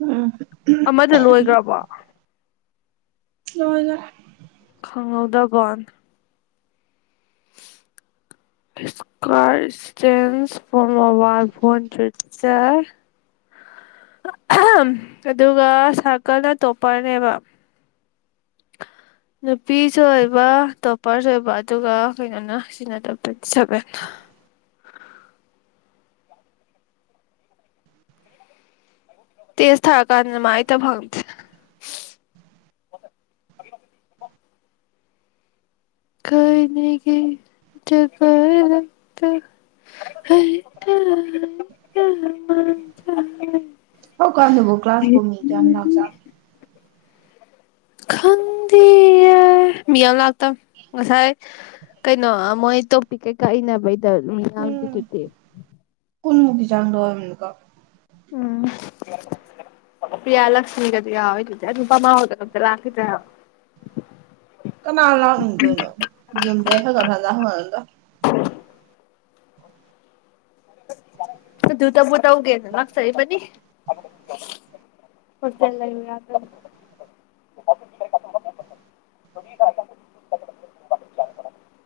ꯎꯝ ꯑꯃꯗ ꯂꯣꯏꯈ꯭ꯔꯕꯣ ꯍꯣꯏꯅ ꯈꯪꯍꯧꯗꯕꯣꯟ ꯏꯁꯀꯦꯟꯁ ꯐ ꯃꯣꯕꯥꯜ ꯐꯣꯟ ꯆ ꯑꯗꯨꯒ ꯁꯥꯔꯀꯜꯅꯇꯣꯞꯄꯅꯦꯕ ꯅꯨꯄꯤꯁꯨ ꯑꯣꯏꯕ ꯇꯣꯞꯄꯔꯁꯨ ꯑꯣꯏꯕ ꯑꯗꯨꯒ ꯀꯩꯅꯣꯅ ꯁꯤꯖꯤꯟꯅꯗꯕ ꯇ꯭ꯋꯦꯟꯇꯤ ꯁꯚꯦꯟ ꯇ ꯊꯥꯔꯀꯥ ꯃꯥꯥꯏꯇ ꯐꯪꯁ ꯀꯥꯏꯅꯤꯒ ꯕ ꯂꯛꯇ ꯍꯥꯏ ꯇ ꯊ ꯑꯣ ꯀꯥꯥꯟꯗꯕꯨꯣ ꯀ꯭ꯂꯥꯁꯕꯨꯨꯝꯃꯤꯃꯤ ꯀ ꯌꯥꯝꯅ ꯆꯥꯟ ꯈꯟꯗꯦ ꯃꯤꯌꯥꯝ ꯂꯥꯛꯇ ꯉꯁꯥꯏ ꯀꯩꯅꯣ ꯃꯣꯏ ꯇꯣꯄꯤꯛ ꯀꯩꯀꯥ ꯏꯅꯕꯩ ꯗꯤ ꯎꯝ ꯇꯠꯇ ꯀꯨꯟꯃꯨꯛꯀꯤ ꯆꯥꯡꯗꯣ ꯑꯣꯏꯔꯝꯅꯤꯀꯣ ꯎꯝ ꯄ꯭ꯤꯌꯥ ꯂꯛꯁꯃꯤꯒꯗꯨ ꯌꯥꯎꯋꯦꯗꯨꯗꯤ ꯑꯗꯨ ꯅꯨꯄꯥꯃꯥ ꯍꯥꯎꯗ ꯑꯝꯇ ꯂꯥꯛꯈꯤꯗ꯭ꯔ ꯀꯅꯥ ꯂꯥꯎꯅꯤꯡꯗꯣꯏꯅꯣ ꯌꯨꯝꯗꯩ ꯐꯖꯔ ꯐꯖ ꯍꯪꯉꯒ ꯗꯨꯇꯕꯨꯇ ꯎꯒꯦ ꯂꯥꯛꯔ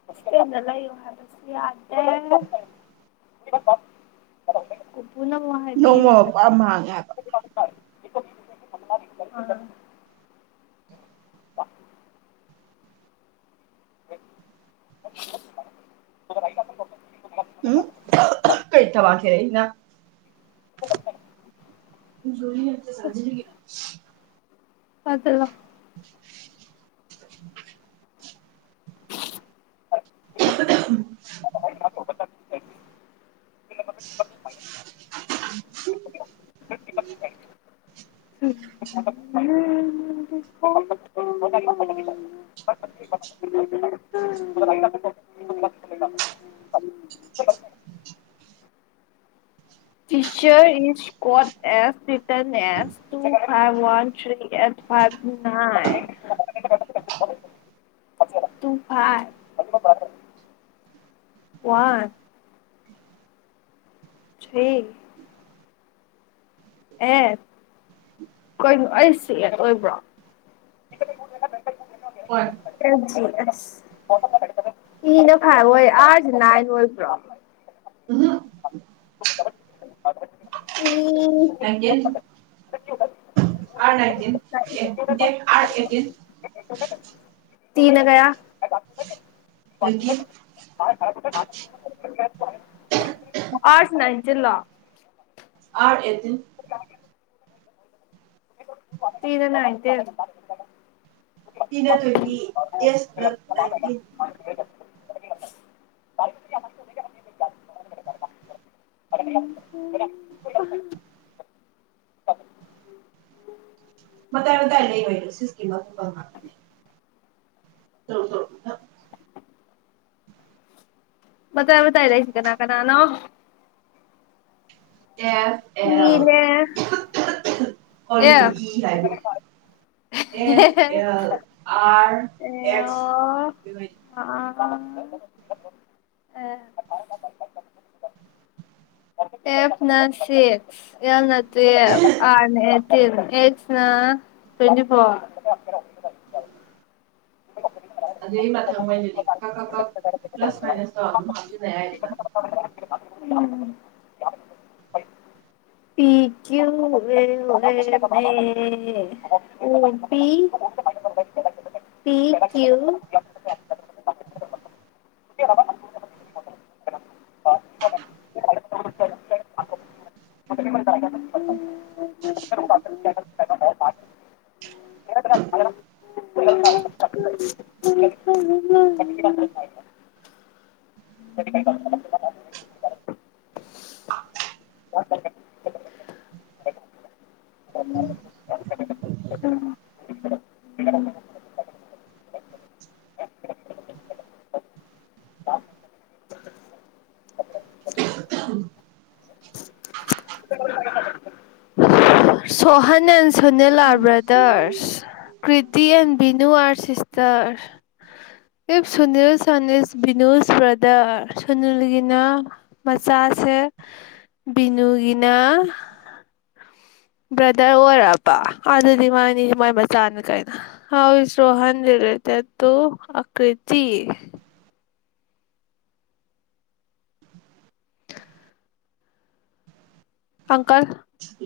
ꯁꯂ ꯏ ꯍꯥꯏ ꯁꯤ ꯌꯥꯗꯦ ꯅꯣꯡꯃ ꯄꯨꯔꯥ ꯃꯥꯡꯉꯦ ꯄꯨꯅꯃꯔ ꯍꯥꯏꯕ ꯏꯣ ꯅꯝ ꯃꯥꯗꯤ ꯑ ꯗ ꯎꯝ ꯀꯩ ꯊ ꯋꯥꯁꯤꯔꯍꯤꯗ ꯅꯤ ꯍꯥꯏ ꯁꯖꯔꯤ [unintelligible] ꯐꯗ ꯋꯥ [unintelligible] [unintelligible] [unintelligible] ꯎ teacher is code as written as two five one three eight five nine ꯇꯨꯡ ꯐꯥꯏ ꯋꯥ ꯁꯤ ꯑꯦ ꯀꯩꯅꯣ ꯑꯩꯁꯤ ꯑꯣꯏꯕ꯭ꯔꯣ ꯍꯣꯏ ꯑꯁ ꯏꯅ ꯐꯔ ꯍꯣꯏ ꯑꯥꯁꯨ ꯅꯥꯏꯅ ꯑꯣꯏꯕ꯭ꯔꯣ ꯑꯗꯨꯅ ꯎꯝ ꯑ ꯅꯅꯥꯏꯟꯇꯤꯟ ꯑꯦ ꯗ ꯑꯦꯇꯤꯟ ꯇꯅꯒꯌꯥ ꯂꯗꯒꯤꯌ ꯃꯥꯔꯁ ꯅꯥꯏꯟꯇꯤꯟ ꯂꯣ ꯑꯥꯔ ꯑꯦꯇ ꯁꯤꯅꯦꯅ ꯍꯥꯏꯥꯏꯇꯦ ꯇꯅ ꯇ꯭ꯋꯦꯟꯇꯤ ꯑꯦꯁ ꯀ꯭ꯂ ꯅꯥꯏꯟꯇꯤꯟ [unintelligible] ꯃꯊ ꯃꯊꯥꯏ ꯂꯩ ꯑꯣꯏꯣꯏ ꯁꯤ ꯁꯀꯤ ꯐꯗ ꯆ ꯆ ꯃꯇꯥꯏ ꯝꯇꯥꯏ ꯂꯩꯁꯤ ꯀꯅꯥ ꯀꯅꯥꯅꯥꯣ ꯑꯦ ꯏꯅꯦ ꯑ ꯀ ꯂꯣꯏ ꯑꯦꯐ ꯏ ꯍꯥꯏꯕꯨꯨ F L R X L F ꯅ ꯁꯤꯁ ꯑꯦ ꯑ ꯑ ꯇ꯭ꯋꯦꯟ ꯐ ꯑꯗꯨꯗꯕ꯭ꯔꯊꯃꯅꯤ ꯀ ꯀꯥ ꯀꯥ ꯄ꯭ꯂꯁ ꯃꯥꯏꯅꯁ ꯇ ꯑꯗꯨꯝ ꯍꯥꯞꯇꯗꯌꯥꯗ ꯄ꯭ꯨ ꯎ ꯄ ꯄꯤ ꯀ꯭ꯨ ꯀꯦ [unintelligible] ꯎꯝ [unintelligible] ꯎ ꯁꯣꯍꯅꯦꯟ ꯁꯨꯅꯤꯂꯥ ꯁꯤ brothers Kriti and ꯚꯅꯨ R sister F Sunil ꯁ ꯕꯤꯅꯨꯁ ꯕ꯭ꯔꯗꯔ ꯁꯨꯅꯤꯜꯒꯤꯅ ꯃꯆꯥꯁꯦ ꯕꯤꯅꯨꯒꯤꯅ ꯕ꯭ꯔꯗꯔ ꯑꯣꯏꯔꯔꯕ ꯑꯗꯨꯗꯤ ꯃꯥꯅꯤ ꯃꯥꯏ ꯃꯆꯥꯅ ꯀꯩꯅꯣ ꯍꯥꯎ ꯏꯁ Rohan related to Akriti uncle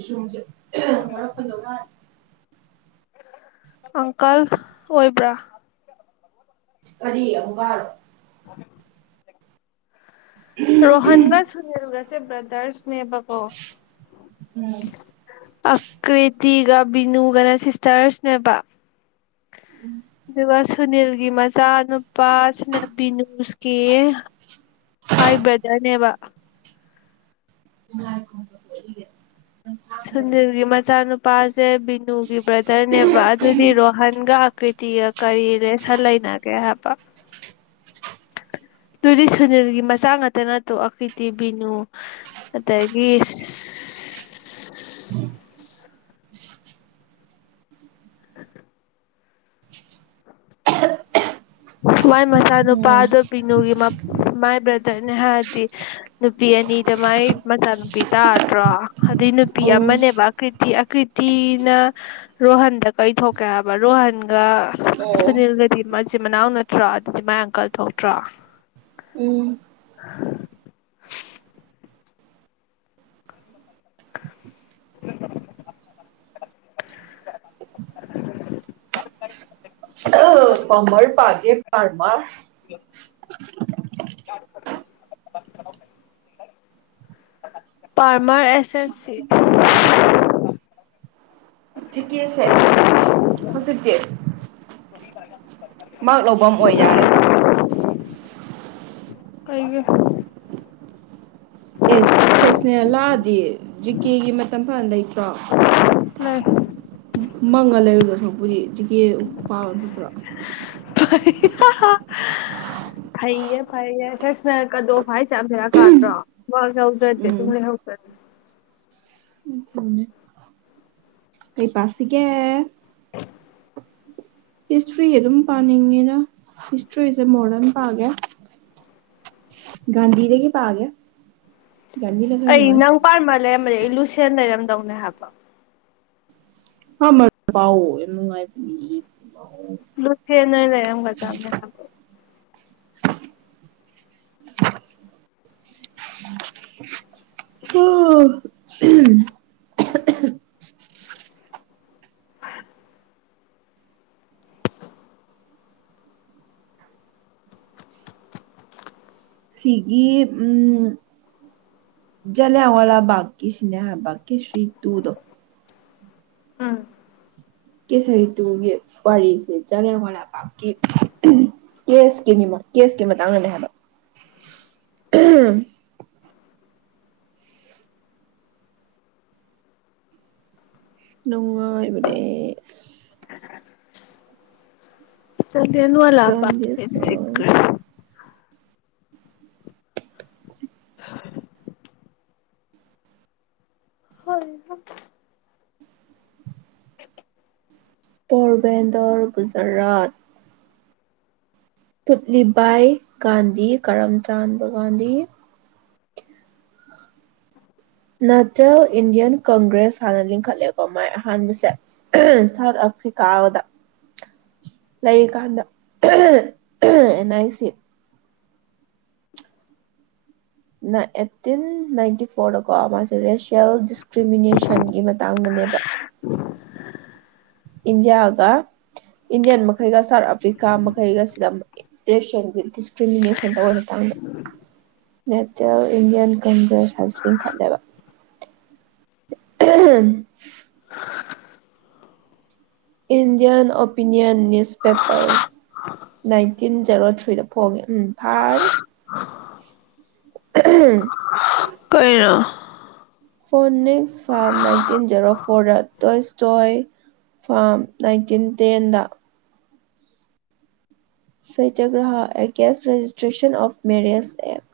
ꯁꯨꯁꯦ ꯃꯔꯄꯗꯉ ꯑꯪꯀꯜ ꯑꯣꯏꯕ꯭ꯔꯥ ꯀꯔꯤ ꯑꯋꯥꯜ ꯎꯝ ꯔꯣꯍꯟꯒ ꯁꯅꯤꯜꯒꯁꯦ ꯕ꯭ꯔꯗꯔꯁꯅꯦꯕꯀꯣ ꯑꯀ꯭ꯔꯤꯇꯤꯒ ꯕꯤꯅꯨꯒꯅ ꯁꯤꯁꯇꯔꯁꯅꯦꯕ ꯑꯗꯨꯒ ꯁꯨꯅꯤꯜꯒꯤ ꯃꯆꯥ ꯅꯨꯨꯄꯥꯁꯤꯅ ꯕꯤꯅꯨꯁꯀꯤ ꯃꯥꯏ ꯕ꯭ꯔꯗꯔꯅꯦꯕ ꯁꯨꯅꯤꯜꯒꯤ ꯃꯆꯥꯅꯨꯄꯥꯁꯦ ꯕꯤꯅꯨꯒꯤ ꯕ꯭ꯔꯗꯔꯅꯦꯕ ꯑꯗꯨꯗꯤ ꯔꯣꯍꯟꯒ ꯑꯀ꯭ꯔꯤꯇꯤꯒ ꯀꯔꯤꯅꯦ ꯁꯟ ꯂꯩꯅꯒꯦ ꯍꯥꯏꯕ ꯑꯗꯨꯗꯤ ꯁꯨꯅꯤꯜꯒꯤ ꯃꯆꯥ ꯉꯥꯛꯇꯅ ꯇꯣꯛ ꯑꯩꯈꯣꯏꯗꯤꯤ ꯕꯤꯅꯨ ꯑꯗꯒꯤ ꯎ ꯃꯏ ꯃꯆꯥꯅꯨꯄꯥ ꯎꯝ ꯑꯗꯨꯣ ꯕꯤꯅꯨꯒꯤ ꯃꯥꯏ ꯕ꯭ꯔꯗꯔꯅꯦ ꯍꯥꯏꯔꯗꯤ ꯅꯨꯄꯤ ꯑꯅꯤꯗ ꯃꯥꯏ ꯃꯆꯥꯅꯨꯄꯤ ꯇꯥꯗ꯭ꯔꯣ ꯑꯗꯨꯩ ꯅꯨꯄꯤ ꯑꯃꯅꯦꯕ ꯀ꯭ꯔꯤ ꯇꯤ ꯑꯀ꯭ꯔꯤꯇꯤꯅ ꯔꯣꯍꯟꯗ ꯀꯩꯊꯣꯛꯀꯦ ꯍꯥꯏꯕ ꯔꯣꯍꯟꯒ ꯎꯝ ꯑꯣ ꯁꯨꯅꯤꯜꯒꯗꯤ ꯃ [unintelligible] ꯃꯆꯤꯟ ꯃꯅꯥꯎ ꯅꯠꯇ꯭ꯔ‌ꯣ ꯑꯗꯨꯗꯤ ꯃꯥꯏ ꯑꯪꯀꯜ ꯊꯣꯛꯇ꯭ꯔ‌ꯣ ꯎꯝ [unintelligible] ꯀꯃꯔ ꯄꯥꯒꯦ ꯄꯥꯔꯃ [unintelligible] [unintelligible] ꯄꯥꯔꯃꯔ ꯑꯦꯁ‌ꯦꯁ ꯁꯤ ꯖꯤꯀ‌ꯦꯁ‌ꯦ ꯍꯨꯖꯤꯛꯇꯤ ꯃꯥꯥꯛ ꯂꯧꯕꯝ ꯑꯣꯏ ꯌꯥꯔꯦꯕ ꯑꯩꯒꯤ [unintelligible] ꯑꯦꯁ ꯁꯦꯛꯁꯅꯦꯂꯥꯗꯤ ꯖꯤꯀꯦꯒꯤ ꯃꯇꯝ ꯐꯅ ꯂꯩꯇ꯭ꯔꯣ ꯂꯩ ꯃꯪꯉꯥ ꯂꯩꯔꯤꯗ‌ꯣ ꯁꯔꯛꯄꯨꯗꯤ ꯖꯤꯀꯦ ꯄꯥꯝꯕ ꯐꯠꯇ꯭ꯔꯣ ꯐꯩꯌꯦ ꯐꯩꯌꯦ ꯍꯛꯁꯅ ꯀꯗꯣ ꯐꯥꯏꯁꯦ [unintelligible] ꯌꯥꯝꯊꯔꯥ ꯀꯥꯗ꯭ꯔꯣ ꯋꯥꯍꯧꯗ꯭ꯔꯗꯤ ꯎꯝ ꯇꯨꯝ ꯂꯩꯍꯧꯗ꯭ꯔꯗꯤ ꯑꯗꯨꯅꯦ ꯀꯩ ꯄꯥꯁꯤꯒꯦ ꯎ [unintelligible] ꯍꯤꯁꯇ꯭ꯔꯤ ꯑꯗꯨꯝ ꯄꯥꯅꯤꯡꯉꯤꯗ ꯍꯤꯁꯇ꯭ꯔꯤꯁꯦ ꯃꯣꯗꯔꯟ ꯄꯥꯒꯦ ꯒꯥꯟꯙꯤꯗꯒꯤ ꯄꯥꯒꯦ ꯒꯥꯟꯙꯤꯅ ꯈꯔ ꯑꯩ ꯅꯨꯡꯉꯥꯏ ꯅꯪ ꯄꯥꯔꯃꯜ ꯂꯩꯔ ꯑꯃ ꯑꯩ ꯂꯨꯁꯤ ꯁꯦꯟ ꯂꯩꯔꯝꯗꯧꯅꯦ ꯍꯥꯏꯕ ꯍꯥ ꯃ ꯄꯥꯎ ꯅꯨꯡꯉꯥꯏ ꯂꯗꯨꯊꯈꯤ ꯅ ꯂꯩ ꯑ ꯀꯖꯃꯦ ꯍꯥꯕ ꯍ ꯁꯤꯒꯤ ꯎꯝ ꯂꯋꯥꯥ ꯕꯥꯀꯤꯀꯤ ꯁ꯭ꯅꯦꯍꯥ ꯀꯤꯦꯁ꯭ꯔꯤ ꯇꯨꯗꯣ ꯎꯝ ꯀꯦꯁ ꯍꯇꯨꯒꯤ ꯋꯥꯔꯤꯁꯦ ꯆꯖꯔꯦ ꯋꯥꯥꯀꯤ ꯀꯦꯁꯀꯤꯅꯤ ꯀꯦꯁꯀꯤ ꯃꯇꯥꯡꯗꯅꯦ ꯍꯥꯏꯕ ꯅꯣꯡꯥꯏ ꯃ ꯆꯅꯁꯤ ꯖꯣꯟꯗꯤꯁꯣꯔ ꯍ ꯑ ꯄꯕꯦꯟꯗꯣꯔ ꯨꯖꯔꯥꯠ ꯁꯨꯠꯂꯤꯕꯥꯏ ꯒꯥꯟꯙꯤ ꯀꯔꯝꯆꯥꯟꯕ ꯒꯥꯟꯙꯤ ꯅꯆꯦꯜ ꯏꯟꯗꯤꯌꯥꯟ ꯀꯪꯒ꯭ꯔꯦꯁ ꯍꯥꯟꯅ ꯂꯤꯡꯈꯠꯂꯦꯀꯣ ꯃꯥꯏ ꯑꯍꯥꯟꯕꯁꯦ ꯁꯥꯎꯠ ꯑꯐ꯭ꯔꯤꯀꯥꯗ ꯂꯩꯔꯤꯀꯥꯟꯗ ꯑꯦꯟ ꯑꯥꯏ ꯁꯤ ꯅ ꯑꯦꯠꯇꯤꯟ ꯅꯥꯏꯟꯇꯤ ꯐꯣꯔꯗꯀꯣ ꯃꯥꯁꯦ ꯔꯦꯁꯤꯌꯦꯜ ꯗꯤꯁꯀ꯭ꯔꯤꯃꯤꯅꯦꯁꯟꯒꯤ ꯃꯇꯥꯡꯗꯅꯦꯕ ꯏꯟꯗꯤꯌꯥꯑꯒ ꯏꯟꯗꯤꯌꯥꯟꯃ ꯀꯩꯒ ꯁꯥꯎꯠ ꯑꯐ꯭ꯔꯤꯀꯥ ꯃꯈꯩꯒ ꯁꯤꯗ ꯑꯦꯁ ꯀ꯭ꯔꯤꯃꯤꯅꯦꯁꯟꯗ ꯑꯣꯏꯅ ꯇꯪꯃꯦ ꯅꯦꯇꯦꯜ ꯏꯟꯗꯤꯌꯥꯟ ꯀꯪꯒ꯭ꯔꯦꯁ ꯍꯥꯏꯕꯁꯤ ꯂꯤꯡꯈꯠꯂꯦꯕ ꯎ Indian opinion newspaper nineteen zero ꯊ꯭ꯔꯤꯗ ꯐꯣꯡꯉꯦ ꯎꯝ ꯐꯥꯔꯦ [unintelligible] ꯀꯥꯏꯔ ꯐꯣꯟꯅꯤꯛꯁ ꯐꯥꯝ ꯅꯥꯏꯟꯇꯤꯟ ꯖꯦꯔꯣ ꯐꯣꯔꯗ ꯇꯣꯏꯁꯇꯣꯏ ꯐꯥꯝ ꯅꯥꯏꯟꯇꯤꯟ ꯇꯦꯟꯗ satyagraha against registration of marriages act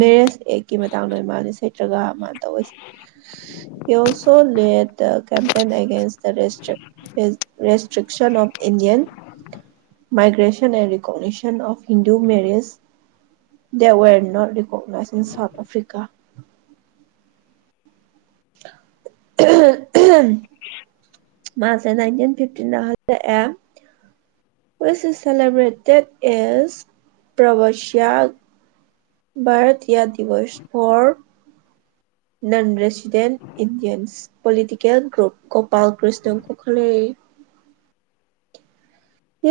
marriage ꯑꯦꯛꯀꯤ ꯃꯇꯥꯡꯗ ꯏ ꯃꯥꯅꯤ ꯁꯩꯇ꯭ꯔꯒ ꯃꯥ ꯇꯧꯁ also led the campaign against the restriction of Indian migration and recognition of Hindu marriage the not recognized in South Africa ꯃꯥꯁꯦ nineteen ꯐꯤꯞꯇꯤꯜꯂꯛ celebrated A Pravasi Bharatiya Divas for non resident Indians political group ꯀꯣ ꯕꯥꯜ ꯀ꯭ꯁꯅ ꯀꯈꯂꯦ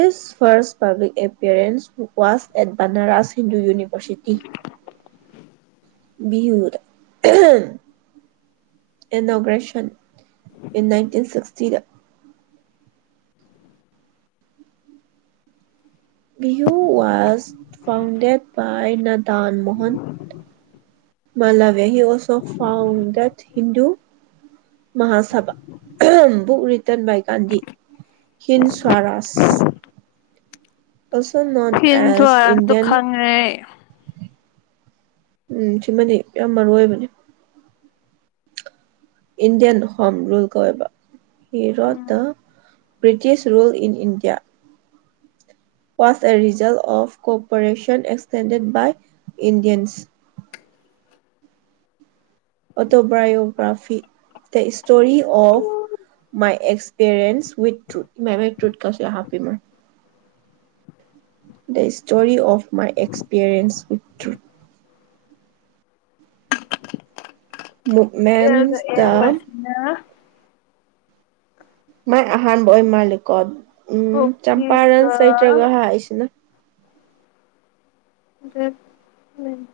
his first public appearance was at Banaras Hindu university ꯔ inauguration in nineteen ꯁꯤꯛꯁꯇꯤꯗ ꯍꯌꯨ was founded by Madan Mohan Malaviya he also founded Hindu Mahasabha book written by Gandhi Hind Swaraj ꯐꯤꯟꯁꯨ ꯇ ꯈꯪꯉꯦ ꯎꯝ ꯁꯤꯃꯗꯤ ꯌꯥꯝ ꯃꯔꯨ ꯑꯣꯏꯕꯅꯤ ꯏꯟꯗꯤꯌꯥꯟ ꯍꯣꯝ ꯔꯨꯜ ꯀꯧꯋꯦꯕ ꯎꯝ ꯍꯤꯔꯣꯠꯇ British rule in India was ꯑꯦꯔꯤꯖꯜ of cooperation extended by Indians autobiography the story of my experience with truth ꯃꯦꯚꯦꯛ ꯇ꯭ꯔꯨꯠꯀꯁꯂ ꯍꯥꯞꯄꯤꯃꯨ the story of my experience with truth ꯀꯗ ꯌꯦꯁꯅ ꯃꯥꯏ ꯑꯍꯥꯟꯕ ꯑꯣꯏ ꯃꯥꯂꯦꯀꯣ ꯎꯝ ꯆꯝꯄꯔꯟ ꯍꯣꯀꯤꯒ ꯆꯩꯇ꯭ꯔꯒ ꯍꯥꯏꯁꯤꯅ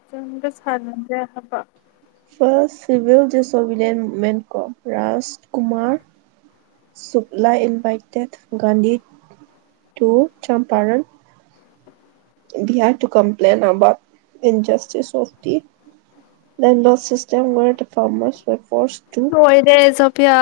ꯆꯪꯒ ꯁꯥꯟꯅꯖꯦ ꯍꯥꯏꯕ ꯐꯥꯔ ꯁꯤꯚꯤꯜ ꯖꯦꯁꯣꯕꯤꯗꯟ ꯃꯨꯚꯃꯦꯟ ꯀꯣ Rajkumar Shukla invited Gandhi to Champaran Bihar to complain ꯑꯕꯥ injustice of ꯂ ꯂꯣ ꯁꯤꯁꯇ ꯐꯥꯔꯃ ꯐꯣꯔ ꯂꯣꯏꯔꯦ ꯁꯣꯄꯤꯌꯥ